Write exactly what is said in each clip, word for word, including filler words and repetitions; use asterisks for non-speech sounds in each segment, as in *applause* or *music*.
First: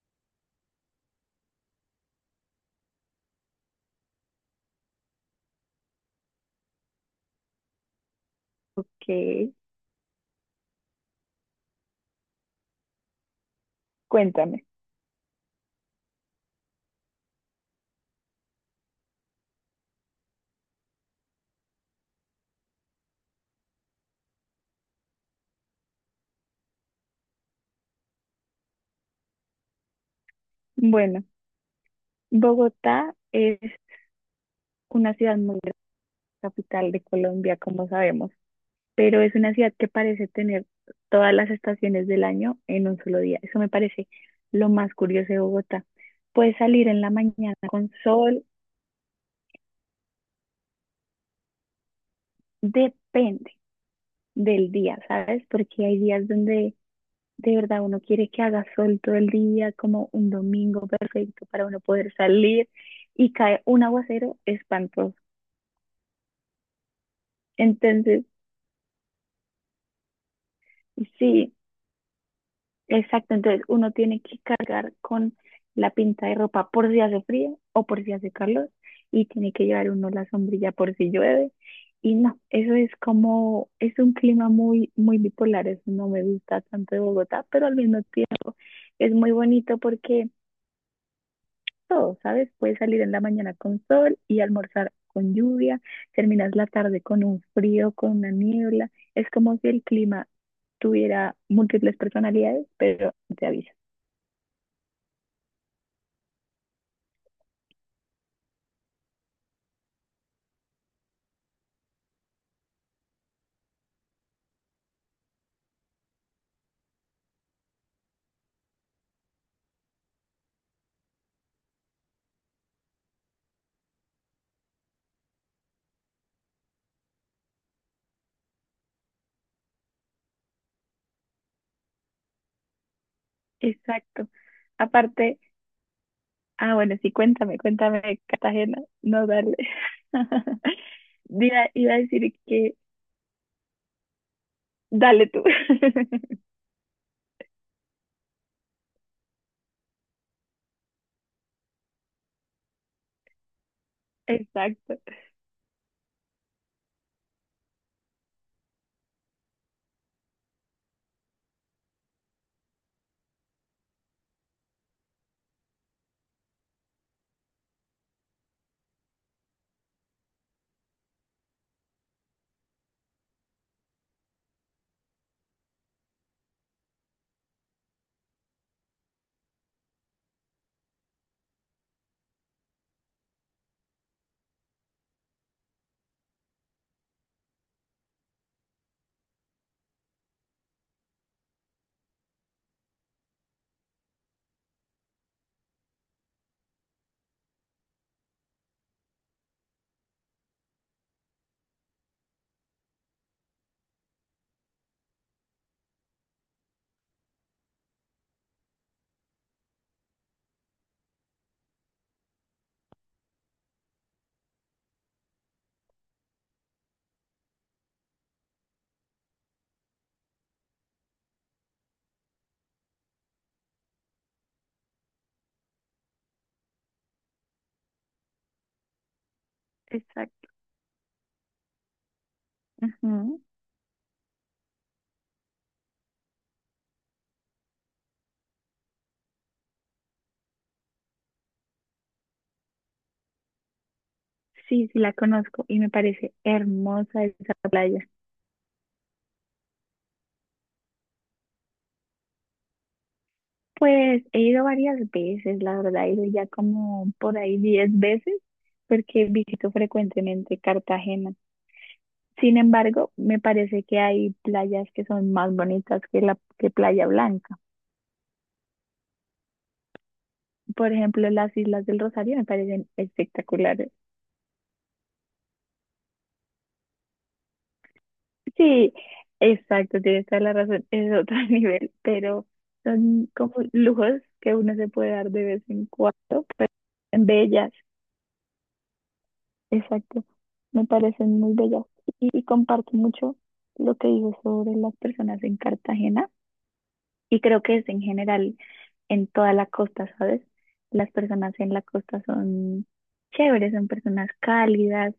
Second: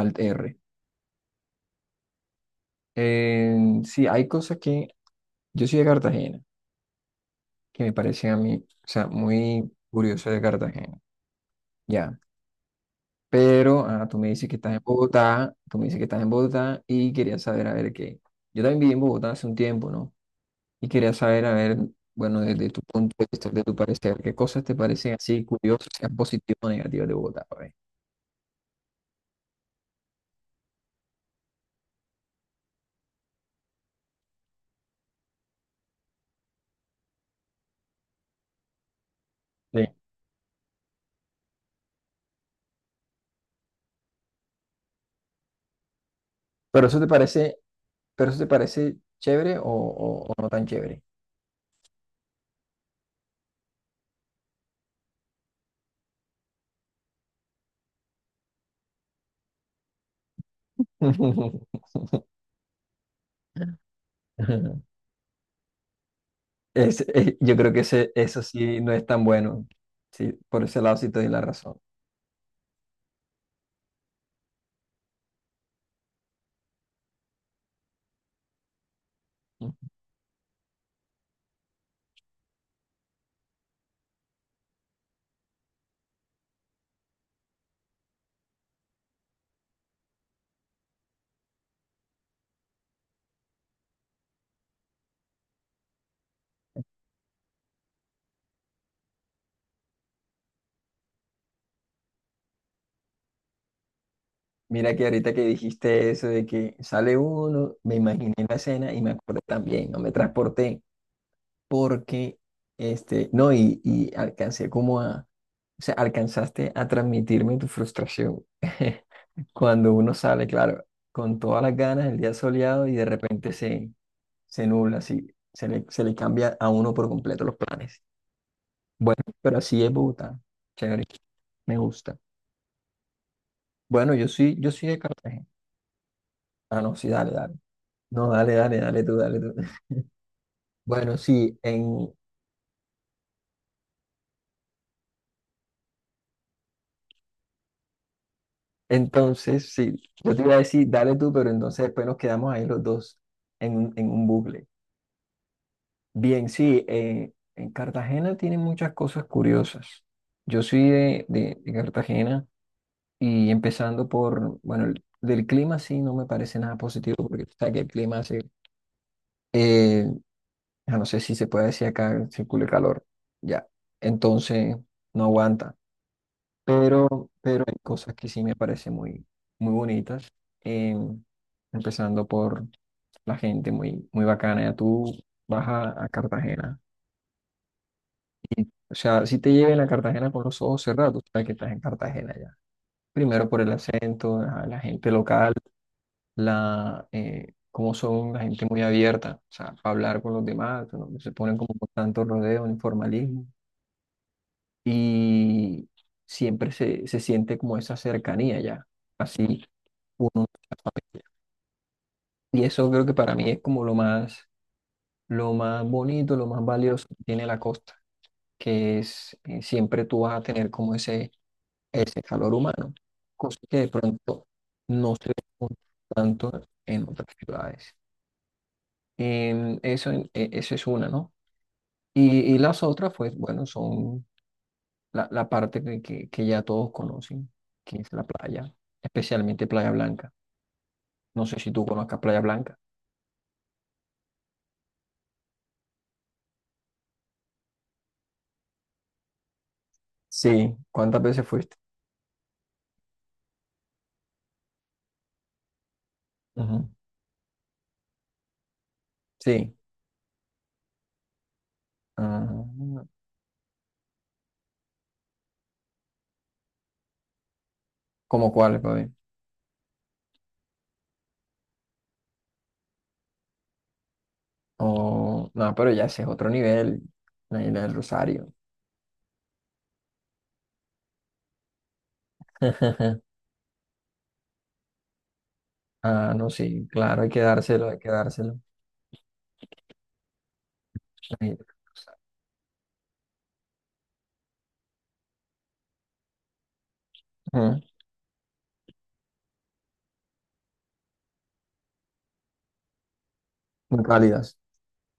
Alt R. Eh, sí, hay cosas que yo soy de Cartagena, que me parecen a mí, o sea, Ok, muy curioso de Cartagena, ya. Pero ah, tú me dices que cuéntame. estás en Bogotá, tú me dices que estás en Bogotá y quería saber, a ver qué. Yo también viví en Bogotá hace un tiempo, ¿no? Y quería saber, a ver, bueno, desde tu punto de vista, de tu parecer, qué cosas te parecen así curiosas, sean positivas o negativas de Bogotá, a ver. Bueno, Bogotá es una ciudad muy grande, capital de Colombia, como sabemos, pero es una ciudad Sí. que parece tener todas las estaciones del año en un solo día. Eso me parece lo más curioso de Bogotá. Puedes Pero salir eso en te la mañana parece, con pero eso sol, te parece chévere o, o o no tan chévere. depende del día, ¿sabes? Porque hay días donde de verdad uno quiere que haga sol todo el día, como un domingo perfecto para uno *laughs* poder salir y cae un aguacero espantoso. Es, eh, yo creo que ese, Entonces, eso sí no es tan bueno. Sí, por ese lado sí te doy la sí, razón. exacto. Entonces uno tiene que cargar con la pinta de ropa por si hace frío o por si hace calor y tiene que Ujú. llevar uno la sombrilla por si llueve. Y no, eso es como, es un clima muy, muy bipolar. Eso no me gusta tanto de Bogotá, pero al mismo tiempo es muy bonito porque todo, ¿sabes? Puedes salir en la mañana con sol y almorzar con lluvia, terminas la tarde con un frío, con una niebla. Es como si el clima tuviera múltiples personalidades, pero te avisa. Mira que ahorita que dijiste eso de que sale uno, me imaginé la escena y me acordé también, no me transporté porque, este, no, y, y alcancé como a, o sea, alcanzaste a transmitirme tu frustración. *laughs* Cuando uno sale, claro, con todas las ganas, el día soleado y de repente se, se nubla, así, se le, se le cambia a uno por completo los planes. Bueno, pero así es Bogotá. Chévere, me gusta. Bueno, yo Exacto. soy, yo soy de Aparte, Cartagena. ah, Ah, no, bueno, sí, sí, dale, dale. cuéntame, cuéntame, No, dale, dale, Cartagena, dale tú, no dale tú. dale. *laughs* *laughs* Bueno, sí, Iba, iba a en, decir que dale tú. *laughs* entonces, sí, yo te iba a decir, dale tú, pero entonces después nos quedamos ahí los dos en, un- en un bucle. Exacto, Bien, sí, eh, en Cartagena tienen muchas cosas curiosas. Yo soy de, de, de Cartagena y empezando por, bueno, el- del clima sí no me parece nada positivo porque tú sabes que el clima hace. eh, Ah, no sé si se puede decir acá, circula el calor, ya. Entonces, no aguanta. Pero, pero hay cosas que sí me parecen muy, muy bonitas. eh, Empezando por la gente muy, muy bacana. Ya tú vas a, a Cartagena. O sea, si te llegan a Cartagena con los ojos cerrados, tú sabes que estás en Cartagena ya. Primero por el acento, ajá, la gente local, la, eh, cómo son la gente muy abierta, o sea, para hablar con los demás, ¿no? Se ponen como con tanto rodeo, informalismo y siempre se, se siente como esa cercanía ya, así uno de la familia. Y eso creo que para mí es como lo más, lo más bonito, lo más valioso que tiene la costa, que es eh, siempre tú vas a tener como ese, ese calor humano, cosa que de pronto no se ve tanto en otras ciudades. Em, eso, en- exacto. e- eso es una, ¿no? Y, y las otras, pues Ujú. bueno, son la, la parte que, que, que ya todos conocen, que es la playa, especialmente Playa Blanca. No sé si tú conozcas Playa Blanca. Sí, sí, la conozco y me parece hermosa esa playa. Sí, ¿cuántas veces fuiste? Pues he ido varias veces, la verdad, he ido ya Ujú. como por ahí diez veces, porque visito Sí. frecuentemente Cartagena. Sin Como. embargo, me parece que hay playas que son más bonitas que la que Playa Blanca. ¿Cómo cuál, papi? Por ejemplo, las Islas del Rosario me parecen espectaculares. O- no, pero ya ese es otro nivel, la isla del Rosario. Sí, exacto, tienes toda la razón, es otro *laughs* nivel, pero son *laughs* como lujos que uno se puede dar de vez en Ah, cuando, no, pero sí, claro, son hay que bellas. dárselo, hay que dárselo. Exacto, me parecen La muy isla del bellas Rosario. y, y comparto mucho lo que digo sobre las personas en Cartagena. Y creo que Ujú. es en general en toda la costa, ¿sabes? Las personas en la costa son chéveres, son Muy personas cálidas. cálidas,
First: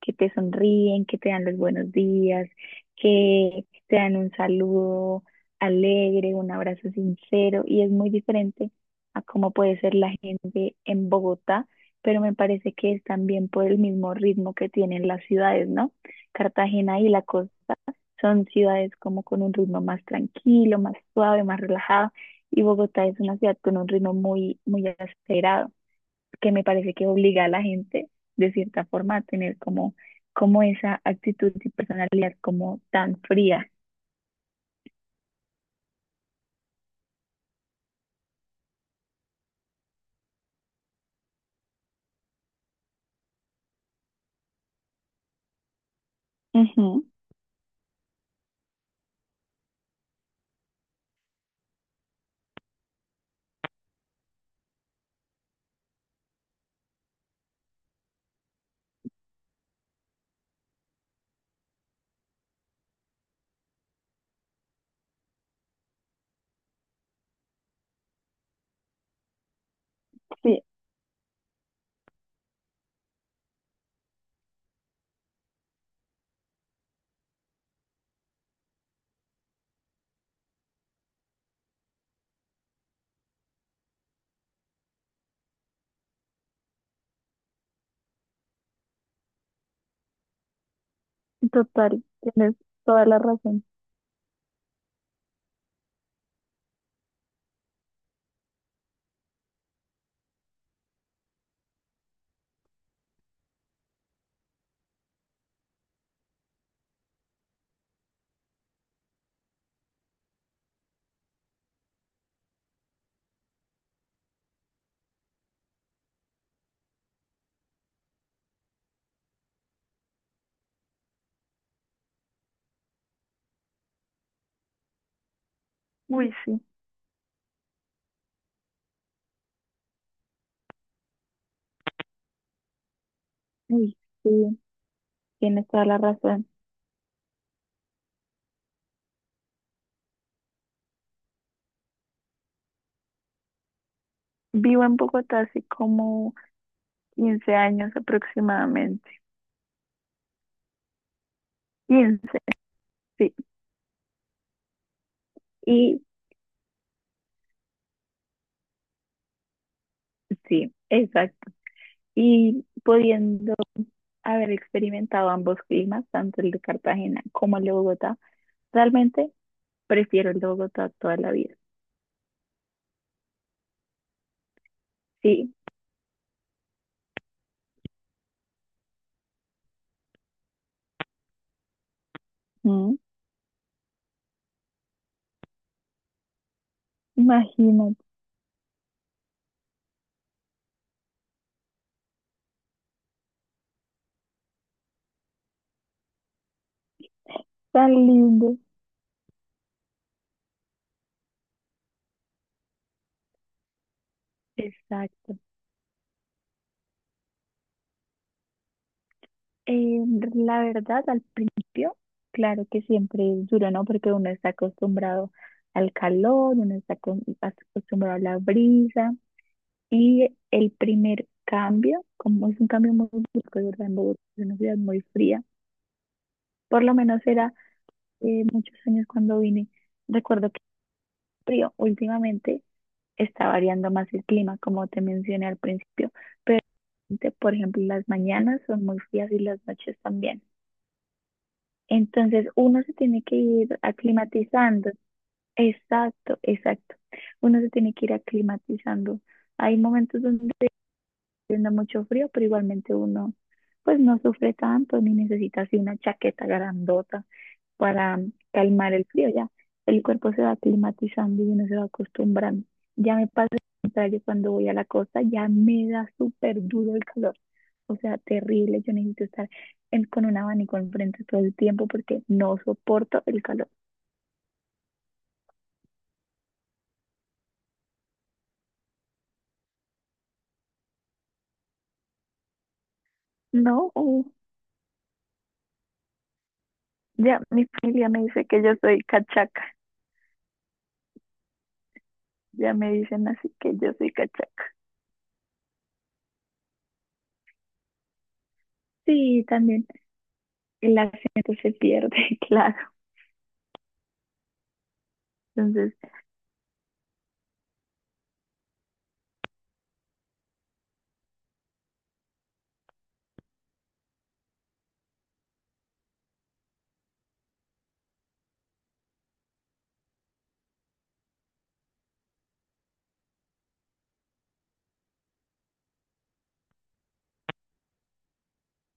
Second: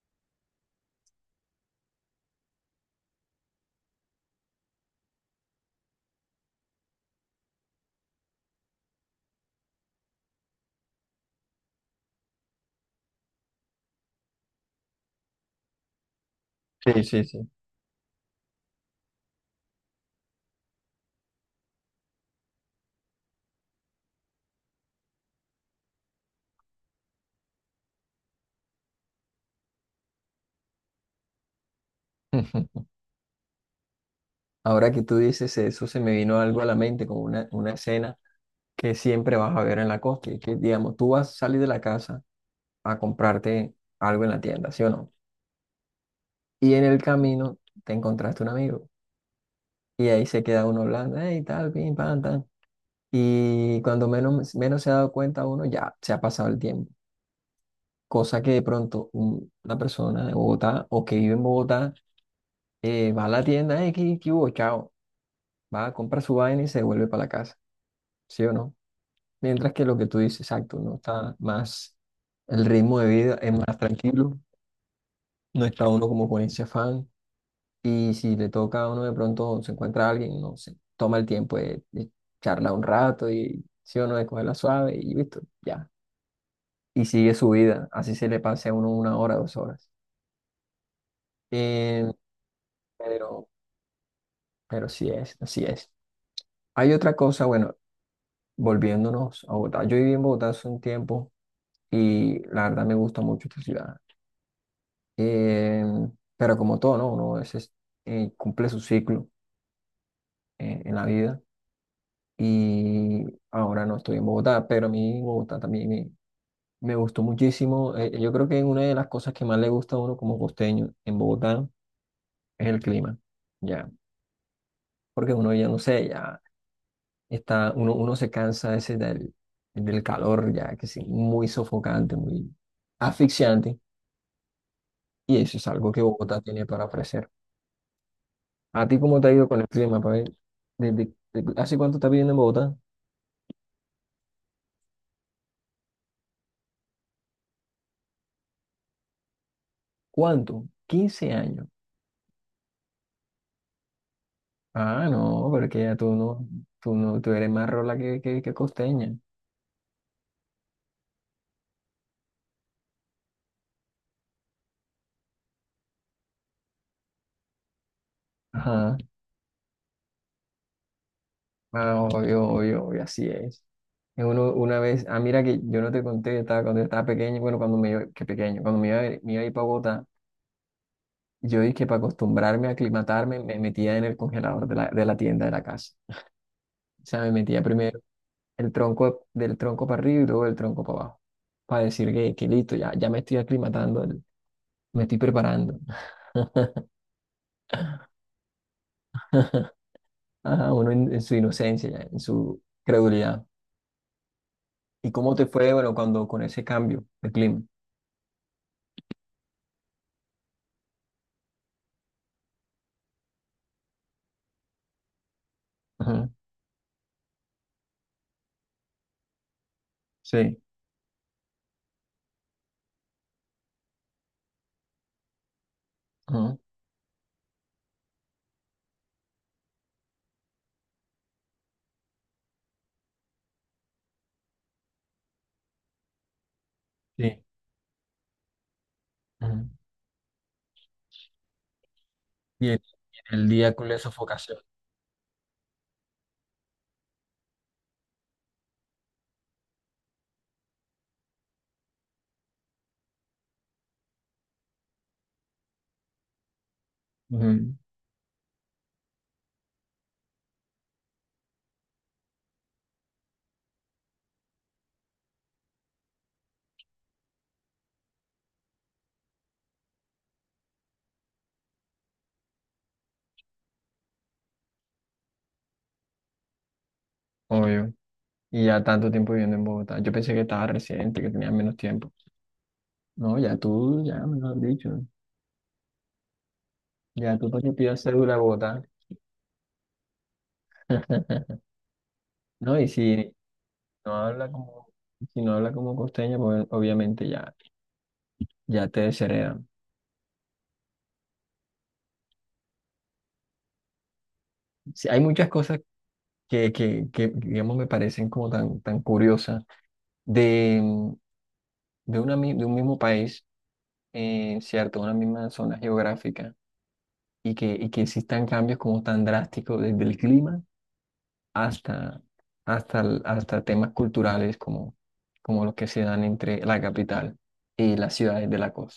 que te sonríen, que te dan los buenos días, que te dan un saludo alegre, un abrazo sincero, y es muy diferente a cómo puede ser la gente en Bogotá, pero me parece que es también por el mismo ritmo que tienen las ciudades, ¿no? Cartagena Sí, y la sí, sí. costa son ciudades como con un ritmo más tranquilo, más suave, más relajado. Y Bogotá es una ciudad con un ritmo muy, muy acelerado, que me parece que obliga a la gente, de cierta forma, a tener como, como esa actitud y personalidad como *laughs* tan fría. Ahora que tú dices eso, se me vino algo a la mente, como una, una escena que siempre vas a ver en la costa. Y que, digamos, tú vas a salir de la casa a comprarte algo en la tienda, ¿sí o no? Y en el Ujú. camino te encontraste un amigo. Y ahí se queda uno hablando, hey, tal, pim, pam, tal. Y cuando menos, menos se ha dado cuenta uno, ya se ha pasado el tiempo. Cosa que de pronto un- una persona de Bogotá o que vive en Bogotá eh, va a la tienda, hey, ¿qué, qué hubo? Chao. Va a comprar su vaina y se vuelve para la casa, ¿sí o no? Mientras que lo que tú dices, Sí, exacto, uno está más, el ritmo de vida es más tranquilo, no está uno como con ese afán, y si le toca a uno de pronto se encuentra alguien, no se toma el tiempo de, de charlar un rato y si uno de cogerla suave y listo, ya. Y sigue su vida, así se le pase a uno una hora, dos horas. Eh, total, tienes toda la pero, razón. pero sí es, así es. Hay otra cosa, bueno, volviéndonos a Bogotá. Yo viví en Bogotá hace un tiempo y la verdad me gusta mucho esta ciudad. Eh, pero como todo, ¿no? Uno a veces eh, cumple su ciclo eh, en la vida, y ahora no estoy en Bogotá, pero a mí Bogotá también me, me gustó muchísimo. Eh, yo creo que una de las cosas que más le gusta a uno como costeño en Bogotá es el clima, ya, porque uno ya no sé, Uy, ya sí, está, uno, uno se cansa ese del, del calor, ya que es muy sofocante, muy asfixiante, uy, sí, y eso es tienes toda algo la que Bogotá razón. tiene para ofrecer. ¿A ti cómo te ha ido con el clima, Pavel? ¿Desde, de- ¿hace cuánto estás viviendo en Bogotá? Vivo en Bogotá hace como quince años aproximadamente. ¿Cuánto? Quince años. Quince, sí. Ah, no, porque ya Y tú no, tú no, tú eres más rola que, que, que costeña. sí, exacto, y pudiendo haber experimentado ambos climas, tanto el de Cartagena como el de Bogotá, Ajá. realmente prefiero el de Bogotá toda la vida. Ah, obvio, obvio, obvio, así es. Y Uno, una vez, ah, mira Sí. que yo no te conté, estaba, cuando estaba pequeño, bueno, cuando me iba, que pequeño, cuando me iba, a- ir- me iba a ir para Bogotá, yo dije que para acostumbrarme a Mm. aclimatarme, me metía en el congelador de la, de la tienda de la casa. O sea, me metía primero Imagínate, el tronco del tronco para arriba y luego el tronco para abajo, para decir que, que listo, ya, ya me estoy aclimatando, me estoy preparando. tan lindo. Ajá, uno en en su inocencia, ya, en su credulidad. ¿Y cómo Exacto. te fue, bueno, cuando con ese cambio de clima? Eh, la verdad, al principio, claro que siempre es duro, ¿no? Porque uno está acostumbrado al Ajá, calor, uno está acon- acostumbrado a la brisa y sí, el primer cambio, como es un cambio muy brusco, ¿verdad? En Bogotá es una ciudad muy fría, ajá, por lo menos era eh, muchos años cuando vine. Recuerdo que frío, últimamente está variando más el clima, como te mencioné al principio, pero te- sí, por ejemplo las mañanas son muy frías y las ajá. noches también. Entonces Y el, uno se tiene y que el día ir con la sofocación. aclimatizando. Exacto, exacto. Uno se tiene que ir aclimatizando. Hay momentos donde está haciendo mucho frío, pero igualmente uno pues no sufre tanto ni necesita así una chaqueta grandota Ajá, para calmar el frío, ya. El cuerpo se va climatizando y uno se va acostumbrando. Ya me pasa lo contrario cuando voy a la costa, ya me da súper duro el calor. O sea, terrible. Yo necesito estar en- con un abanico enfrente todo el tiempo porque no soporto el calor. obvio. Y ya tanto tiempo viviendo en Bogotá. Yo pensé que estaba residente, que tenía menos tiempo. No, ya No, tú, uh, ya me lo has dicho. Ya ya tú para mi que pidas familia me cédula de dice que Bogotá. yo soy cachaca. *laughs* Ya No, y me dicen si así que yo soy no habla cachaca. como, si no habla como costeña, pues obviamente ya, ya te Sí, desheredan. también el acento se pierde, *laughs* claro. Sí, hay muchas cosas Entonces, que, que, que, digamos, me parecen como tan, tan curiosas. de de, una, mi- de un mismo país, eh, ¿cierto? Una misma zona geográfica y que, y que existan cambios como tan drásticos desde el clima hasta, hasta, el- hasta temas culturales como, como los que se dan entre la capital y las ciudades de la costa.